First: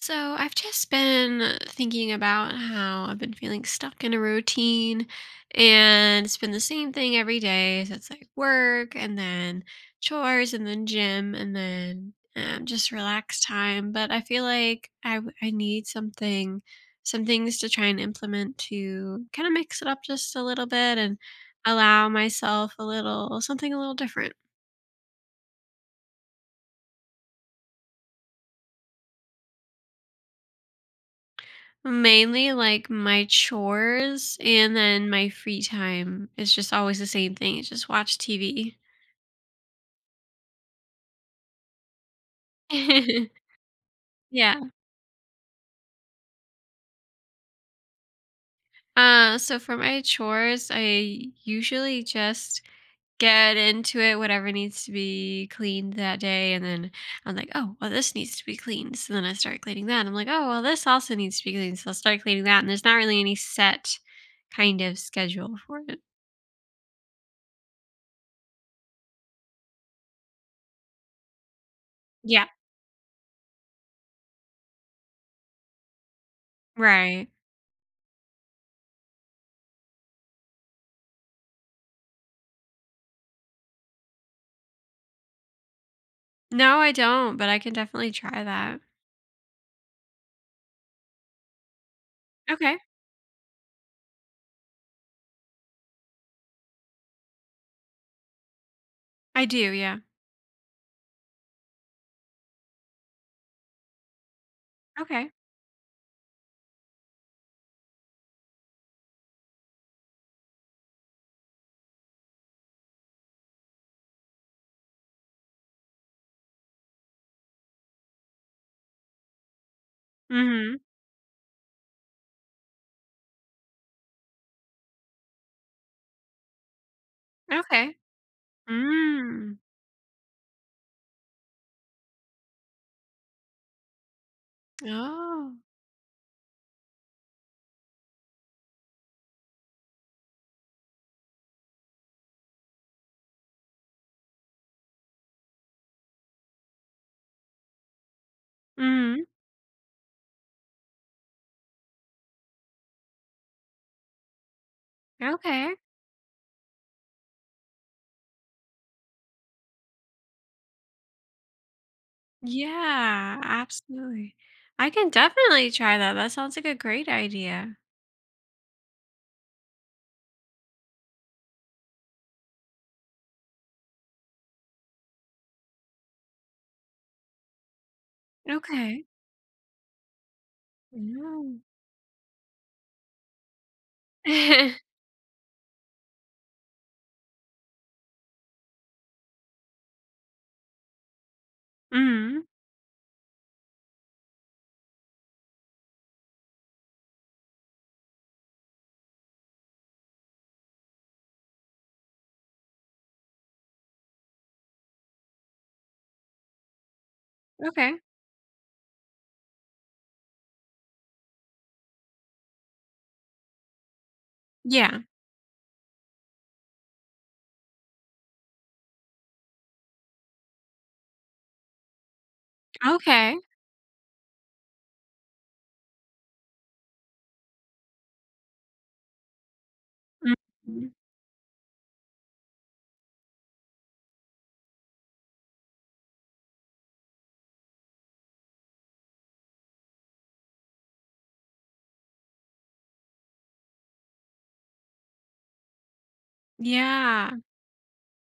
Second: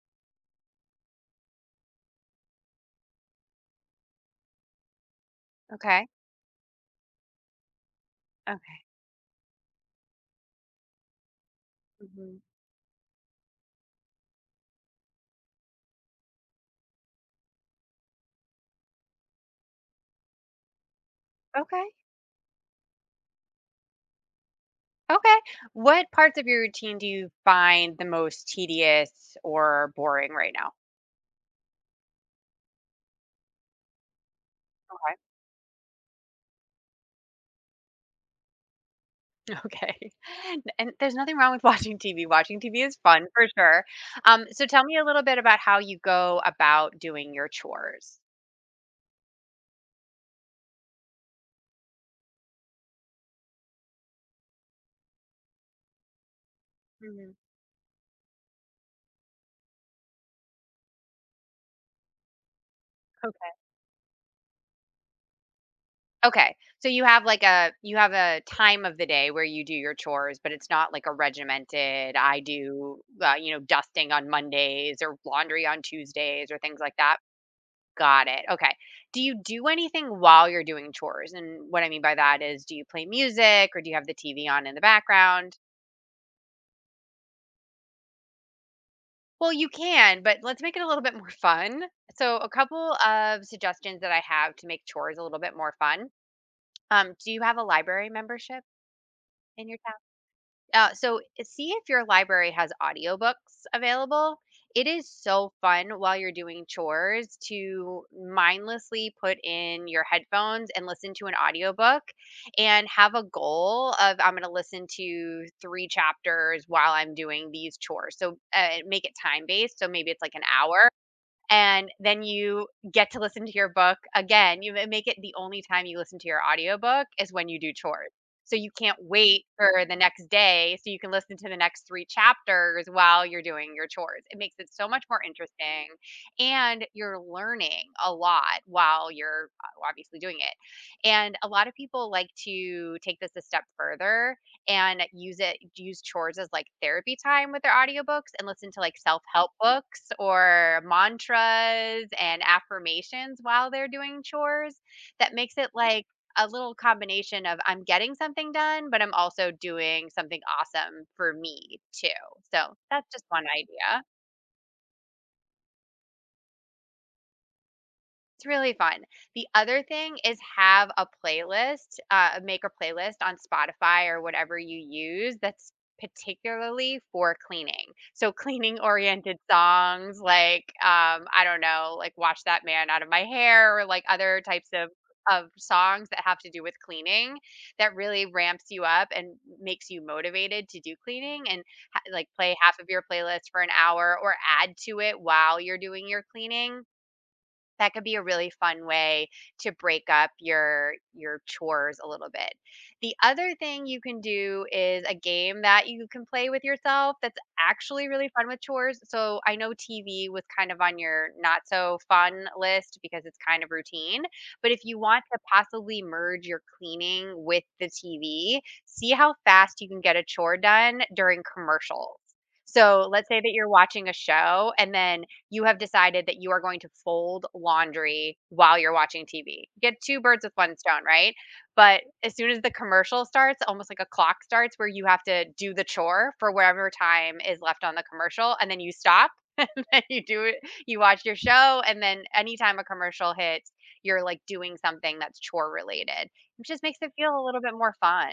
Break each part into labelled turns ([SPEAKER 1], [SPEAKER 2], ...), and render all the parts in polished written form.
[SPEAKER 1] So I've just been thinking about how I've been feeling stuck in a routine,
[SPEAKER 2] Okay.
[SPEAKER 1] and it's been the same thing every day. So it's like
[SPEAKER 2] Okay.
[SPEAKER 1] work and then chores and then gym and then
[SPEAKER 2] hmm
[SPEAKER 1] just relax time. But I feel like I need something, some things to try and implement to kind of mix it up just a little bit and
[SPEAKER 2] Okay.
[SPEAKER 1] allow myself a little, something a little different.
[SPEAKER 2] Okay. What parts of your routine do you find the most tedious or boring right now?
[SPEAKER 1] Mainly, like, my chores, and then
[SPEAKER 2] Okay.
[SPEAKER 1] my free time is just always the same thing, it's just watch TV.
[SPEAKER 2] Okay. And there's nothing wrong with watching TV. Watching TV is fun for sure. Um,
[SPEAKER 1] Yeah.
[SPEAKER 2] so tell me a little bit about how you go about doing your chores.
[SPEAKER 1] So for my chores, I usually just get into it, whatever needs to be cleaned that day, and then I'm
[SPEAKER 2] Mhm.
[SPEAKER 1] like, "Oh, well, this needs to be cleaned," so then I start cleaning that. I'm like, "Oh, well, this also needs to be cleaned," so I'll start cleaning that, and there's not really any
[SPEAKER 2] Okay.
[SPEAKER 1] set kind of schedule for it.
[SPEAKER 2] Okay. So you have like a you have a time of the day where you do your chores, but it's not like a regimented. I
[SPEAKER 1] Yeah,
[SPEAKER 2] do, you know, dusting on Mondays or laundry on Tuesdays or things like that.
[SPEAKER 1] right.
[SPEAKER 2] Got it, okay. Do you do anything while you're doing chores? And what I mean by that is, do you play music or do you have the TV on in the background?
[SPEAKER 1] No, I don't, but I can definitely try that.
[SPEAKER 2] Well, you can, but let's make it a little bit more fun. So, a
[SPEAKER 1] Okay.
[SPEAKER 2] couple of suggestions that I have to make chores a little bit more fun. Do you have a library membership
[SPEAKER 1] I
[SPEAKER 2] in
[SPEAKER 1] do,
[SPEAKER 2] your town?
[SPEAKER 1] yeah.
[SPEAKER 2] See if your library has audiobooks available. It is
[SPEAKER 1] Okay.
[SPEAKER 2] so fun while you're doing chores to mindlessly put in your headphones and listen to an audiobook and have a goal of I'm going to listen to 3 chapters while I'm doing these chores. So make it time based, so maybe it's like an
[SPEAKER 1] Mhm.
[SPEAKER 2] hour and then you get to listen to your book again. You ma make it the only time you listen to your audiobook is when you do
[SPEAKER 1] Okay.
[SPEAKER 2] chores. So you can't wait
[SPEAKER 1] Mm.
[SPEAKER 2] for the next day so you can listen to the next 3 chapters while you're doing your chores. It makes it so much more
[SPEAKER 1] Oh.
[SPEAKER 2] interesting, and you're learning a lot while you're, obviously doing it. And a lot of people like to take this a step further and use chores as like therapy time with their audiobooks and listen to like
[SPEAKER 1] Mhm.
[SPEAKER 2] self-help books or mantras and affirmations while they're doing chores that makes it
[SPEAKER 1] Okay.
[SPEAKER 2] like a little combination of I'm getting something done but I'm also doing something awesome for me too. So, that's just
[SPEAKER 1] Yeah,
[SPEAKER 2] one idea.
[SPEAKER 1] absolutely. I can definitely try that. That sounds like a great idea.
[SPEAKER 2] It's really fun. The other thing is have a playlist, make a playlist on Spotify or whatever you use that's particularly for cleaning. So cleaning
[SPEAKER 1] Okay.
[SPEAKER 2] oriented songs like I don't
[SPEAKER 1] No.
[SPEAKER 2] know, like Wash That Man Out of My Hair or like other types of of songs that have to do with cleaning that really ramps you up and makes you motivated to do cleaning and like
[SPEAKER 1] Mm.
[SPEAKER 2] play half of your playlist for an hour or add to it while you're doing your cleaning that could be a really fun way to break up your chores a little bit. The other thing you can do is a game that you can play with yourself that's
[SPEAKER 1] Mhm. Okay.
[SPEAKER 2] actually really fun with chores. So I know TV was kind of on your not so fun list because it's kind of routine, but if you
[SPEAKER 1] Yeah.
[SPEAKER 2] want to possibly merge your cleaning with the TV, see how fast you can get a chore done during commercials. So let's say
[SPEAKER 1] Okay.
[SPEAKER 2] that you're watching a show and then you have decided that you are going to fold laundry while you're watching TV. Get two birds with one
[SPEAKER 1] Mhm.
[SPEAKER 2] stone, right? But as soon as the commercial starts, almost like a clock starts where you have to do the chore for whatever time is left on the commercial and then you stop and you do it, you watch your show and then anytime a commercial hits, you're like doing something that's chore related, which just makes it feel
[SPEAKER 1] Yeah.
[SPEAKER 2] a little bit more fun.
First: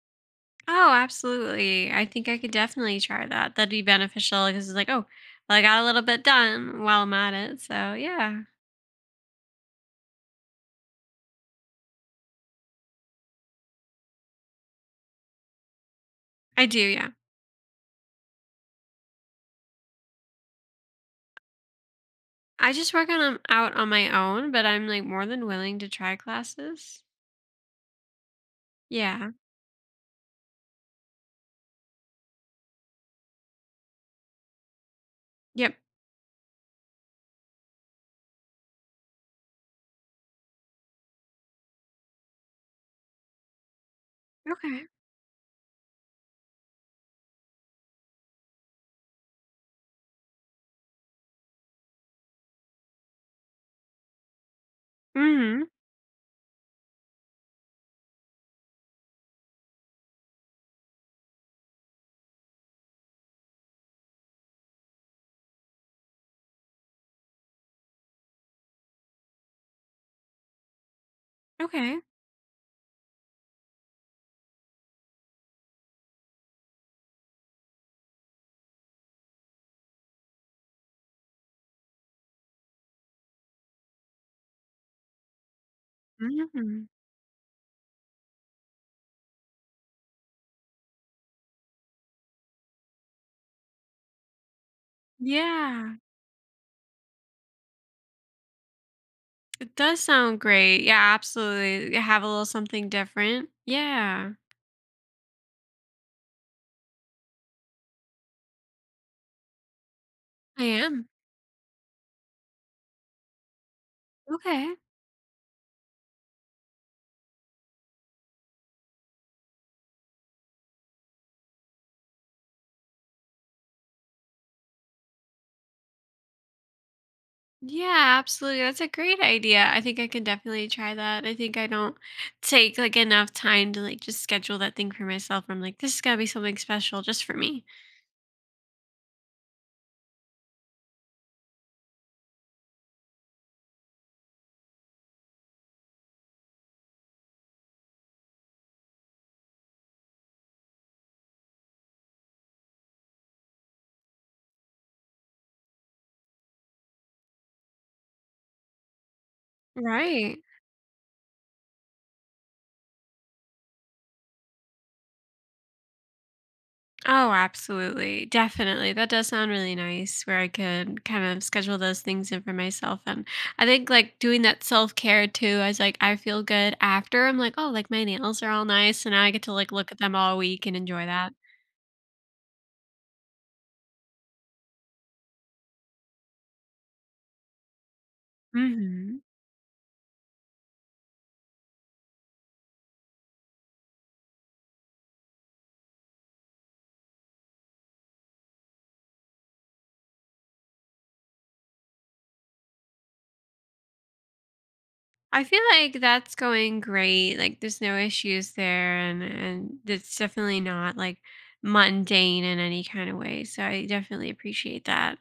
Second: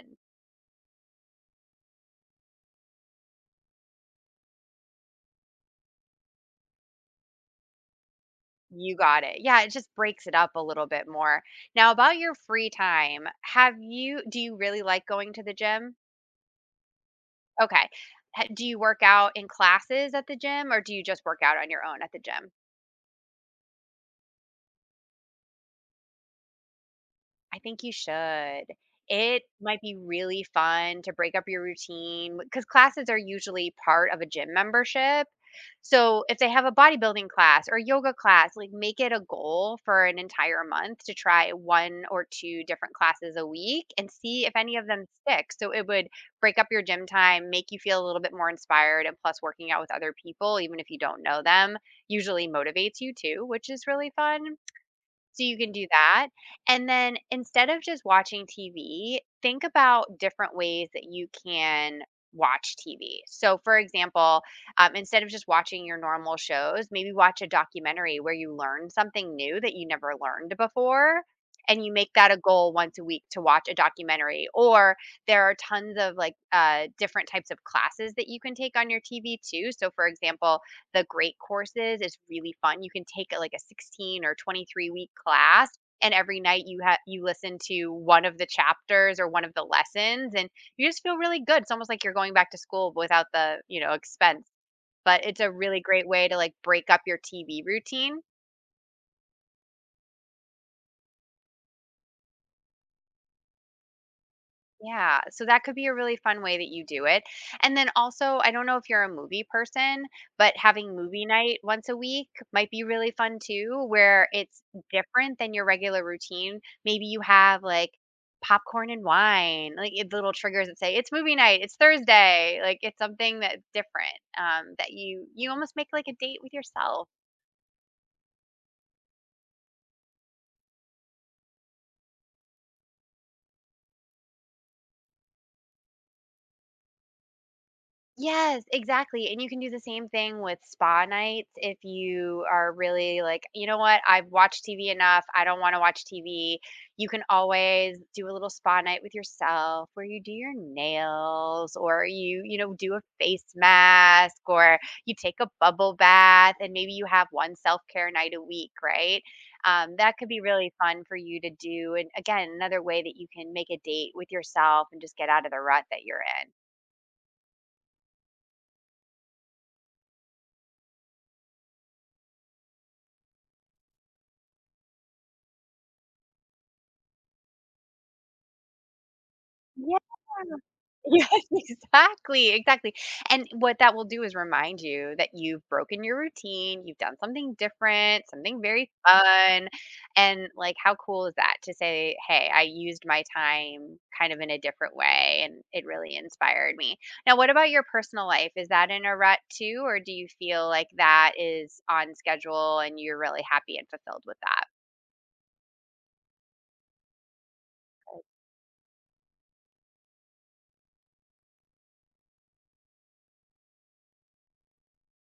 [SPEAKER 1] Oh, absolutely. I think I could definitely try that. That'd be beneficial because it's like, oh, well, I got a little bit done while I'm at it. So yeah,
[SPEAKER 2] You got it. Yeah, it just breaks it up a little bit more. Now, about your free time, have you do you really like going to the gym?
[SPEAKER 1] I do. Yeah.
[SPEAKER 2] Okay. Do you work out in classes at the gym or do you just work out on your own at the gym?
[SPEAKER 1] I just work on 'em out on my own, but I'm, like, more than willing to try classes.
[SPEAKER 2] I think you should.
[SPEAKER 1] Yeah.
[SPEAKER 2] It might be really fun to break up your routine because classes are usually part of a gym membership.
[SPEAKER 1] Yep.
[SPEAKER 2] So if they have a bodybuilding class or yoga class, like make it a goal for an entire month to try one or two different classes a week and see if any
[SPEAKER 1] Okay.
[SPEAKER 2] of them stick. So it would break up your gym time, make you feel a little bit more inspired, and plus working out with other people, even if you don't know them, usually motivates you too, which is really fun. So you
[SPEAKER 1] Mhm.
[SPEAKER 2] can do that, and then instead of just watching TV, think about different ways that you can watch TV. So, for example, instead of just watching your normal shows, maybe watch a documentary where you learn something new that you never learned before, and you
[SPEAKER 1] Okay.
[SPEAKER 2] make that a goal once a week to watch a documentary. Or there are tons of, like, different types of classes that you can take on your TV too. So, for example, the great courses is really fun. You can take a like a 16 or 23-week class and every night
[SPEAKER 1] Mhm.
[SPEAKER 2] you listen to one of the chapters or one of the lessons and you just feel really good. It's almost like you're going back to school without the, you know, expense. But it's a really
[SPEAKER 1] Yeah.
[SPEAKER 2] great way to like break up your TV routine.
[SPEAKER 1] It does sound great. Yeah, absolutely. You have a little something different. Yeah.
[SPEAKER 2] Yeah, so that could be a really fun way that you do it. And then also, I don't know if you're a movie person, but
[SPEAKER 1] I
[SPEAKER 2] having
[SPEAKER 1] am.
[SPEAKER 2] movie night once a week might be really fun too, where it's
[SPEAKER 1] Okay.
[SPEAKER 2] different than your regular routine. Maybe you have like popcorn and wine, like little triggers that say it's movie night, it's Thursday, like it's something that's different that you almost make like a date with yourself.
[SPEAKER 1] Yeah, absolutely. That's a great idea. I think I can definitely try that. I think I don't take like enough time to like just schedule that thing for myself. I'm like, this is gotta be something special just for me.
[SPEAKER 2] Yes, exactly, and you can do the same thing with spa nights if you are really like, "You know what? I've watched TV enough. I don't wanna watch TV." You can always do a little spa night with yourself where you do your nails or you know, do a face mask or you take a bubble bath and maybe you have one self-care night a week, right? That could
[SPEAKER 1] Right.
[SPEAKER 2] be really fun for you to do, and again, another way that you can make a date with yourself and just get out of the rut that you're in.
[SPEAKER 1] Oh, absolutely. Definitely. That does sound really nice where I could kind of schedule those things in for myself. And I think like doing that self care too, I was like, I feel good after. I'm like, oh, like my nails are all nice. And now I get to like look
[SPEAKER 2] Yeah.
[SPEAKER 1] at them all week and enjoy
[SPEAKER 2] Yes,
[SPEAKER 1] that.
[SPEAKER 2] exactly, exactly, and what that will do is remind you that you've broken your routine, you've done something different, something very
[SPEAKER 1] Hmm.
[SPEAKER 2] fun, and, like, how cool is that to say, "Hey, I used my time kind of in a different way, and it really inspired me." Now what about your personal life? Is that in a rut too, or do you feel like that is on schedule and you're really happy and fulfilled with that?
[SPEAKER 1] I feel like that's going great. Like there's no issues there. And it's definitely not like mundane in any kind of way. So I definitely appreciate that.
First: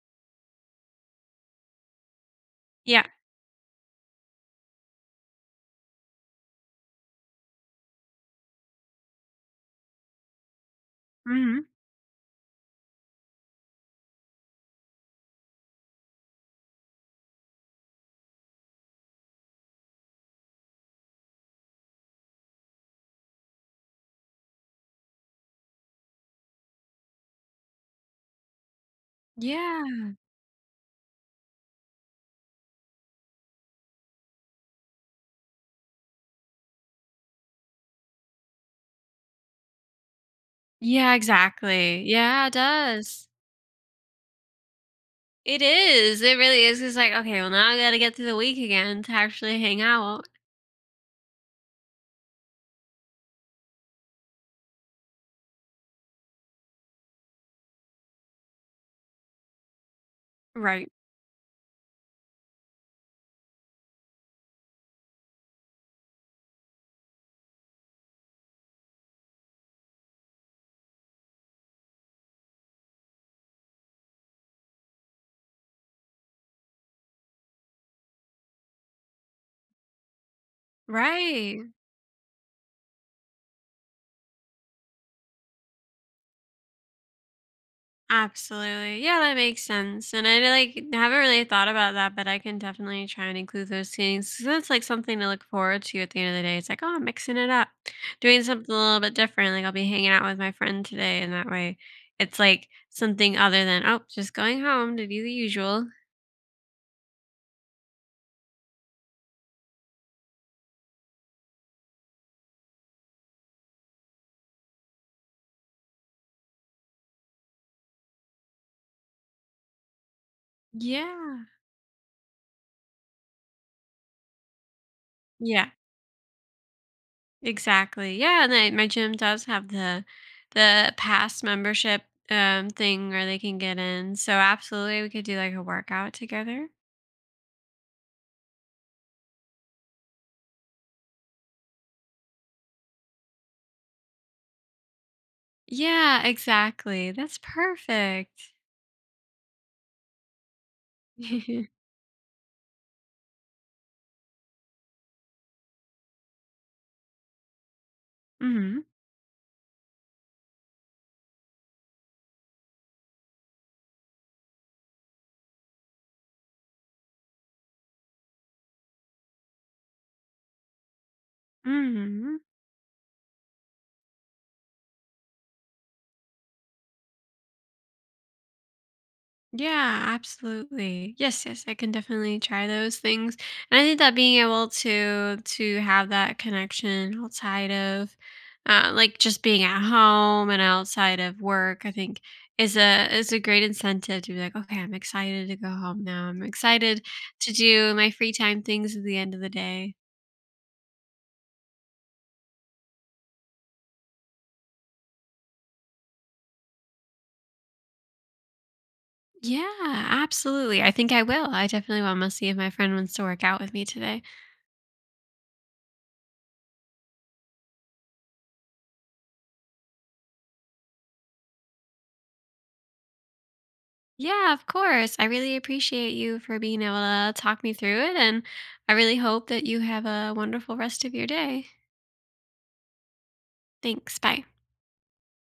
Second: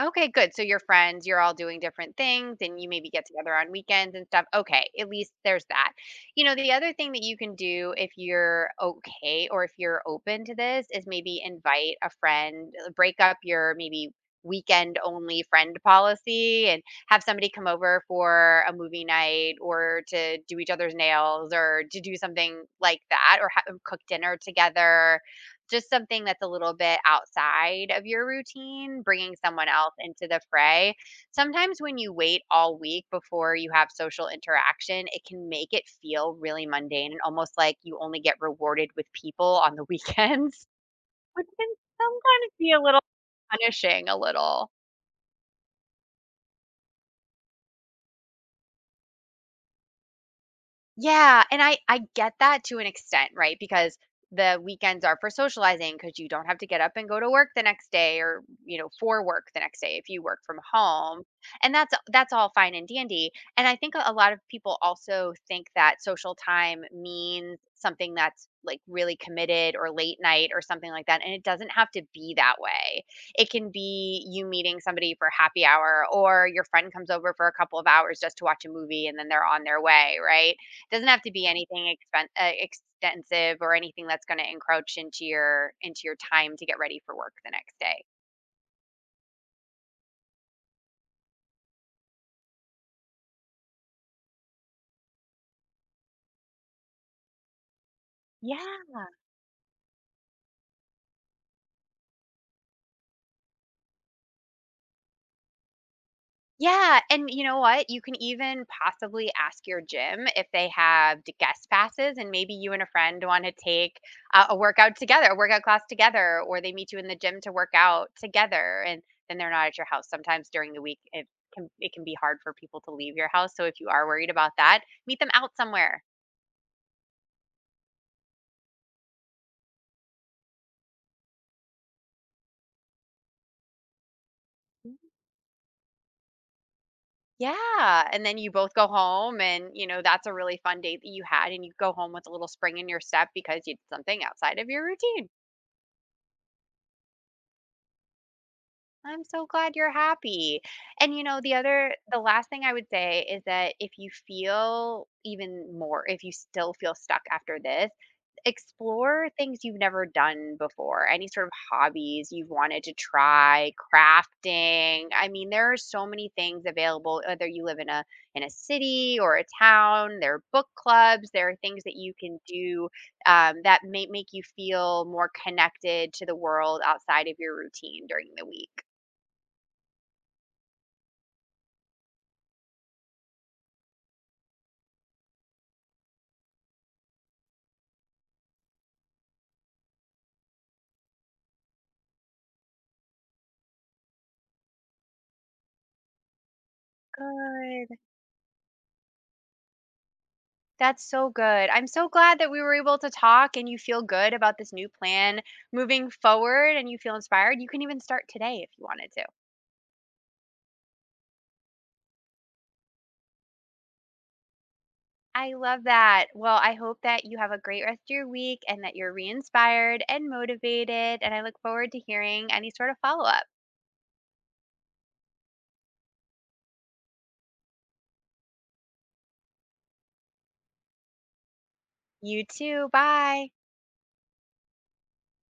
[SPEAKER 2] Okay, good. So your friends, you're all doing different things and you
[SPEAKER 1] Yeah.
[SPEAKER 2] maybe get together on weekends and stuff. Okay, at least there's that. You know, the other thing that you can do if you're okay or if you're open to this is maybe
[SPEAKER 1] Hmm.
[SPEAKER 2] invite a friend, break up your maybe weekend only friend policy and have somebody come over for a movie night or to do each other's nails or to do something like that or cook dinner together, just something that's a little bit outside of your routine, bringing someone else
[SPEAKER 1] Yeah.
[SPEAKER 2] into the fray. Sometimes when you wait all week before you have social interaction, it can make it feel really mundane and almost like you only get rewarded with people on the weekends,
[SPEAKER 1] Yeah,
[SPEAKER 2] which can
[SPEAKER 1] exactly. Yeah,
[SPEAKER 2] sometimes
[SPEAKER 1] it
[SPEAKER 2] be a little
[SPEAKER 1] does.
[SPEAKER 2] punishing, a little.
[SPEAKER 1] It is. It really is. It's like, okay, well, now I gotta get through the week again to actually hang out.
[SPEAKER 2] Yeah, and I get that to an extent, right? Because the weekends are for socializing because you don't have to get up and go to work the next day or, you know, for work the next day if you work from
[SPEAKER 1] Right.
[SPEAKER 2] home. And that's all fine and dandy. And I think a lot of people also think that social time means something that's like really committed or late night or something like that. And it doesn't have to be that way. It can be you meeting somebody for happy hour or your friend comes over for a couple of hours just to watch a movie and then they're on their way, right? Doesn't have to be
[SPEAKER 1] Right.
[SPEAKER 2] anything expen extensive or anything that's gonna encroach into your time to get ready for work the next day.
[SPEAKER 1] Absolutely. Yeah, that makes sense. And I like haven't really thought about that, but I can definitely try and include those things. 'Cause that's like something to look forward to at the end of the day. It's like, oh, I'm mixing it up, doing
[SPEAKER 2] Yeah.
[SPEAKER 1] something a little bit different. Like I'll be hanging out with my friend today, and that way it's like something other than, oh, just going home to do the usual.
[SPEAKER 2] Yeah, and you know what? You can even possibly ask your gym if they have d guest passes, and maybe you and a friend wanna take a workout together, a workout class together, or they meet you in the gym to work out together, and then they're not at your house. Sometimes during the week,
[SPEAKER 1] Yeah.
[SPEAKER 2] it can be hard for people to leave your house, so if you are worried about that, meet them out
[SPEAKER 1] Yeah.
[SPEAKER 2] somewhere.
[SPEAKER 1] Exactly. Yeah, and I, my gym does have the past membership thing where they can get in. So absolutely we could do like a workout together.
[SPEAKER 2] Yeah, and then you both go home and, you know, that's a really fun date that you had, and you go home with a little spring in your step because you did something outside of your routine.
[SPEAKER 1] Yeah, exactly. That's perfect.
[SPEAKER 2] I'm so glad you're happy. And you know, the last thing I would say is that if you feel even more, if you still feel stuck after this,
[SPEAKER 1] Mhm.
[SPEAKER 2] explore things you've never done before, any sort of hobbies you've wanted to try, crafting. I mean, there are so many things available whether you live in a city or a town, there are book clubs, there are things that you can
[SPEAKER 1] Mhm.
[SPEAKER 2] do that may make you feel more connected to the world outside of your routine during the week.
[SPEAKER 1] Yeah, absolutely. Yes, yes, I can definitely try those things. And I think that being able to have that connection outside of like just being at home and outside of work, I think is a great incentive to be like, okay, I'm excited to go home now. I'm excited to do
[SPEAKER 2] Good.
[SPEAKER 1] my free time things at the end of the day.
[SPEAKER 2] That's so good. I'm so glad that we were able to talk and you feel good about this new plan moving forward and you feel inspired. You can even start today if you wanted to.
[SPEAKER 1] Yeah, absolutely. I think I will. I definitely will. I'm gonna see if my friend wants to work out with me today.
[SPEAKER 2] I love that. Well, I hope that you have a great rest of your week and that you're re inspired and motivated. And I look forward to hearing any sort of follow up.
[SPEAKER 1] Yeah, of course. I really appreciate you for being able to talk me through it. And I really hope that you have a wonderful rest of your day.
[SPEAKER 2] You too. Bye.
[SPEAKER 1] Thanks. Bye.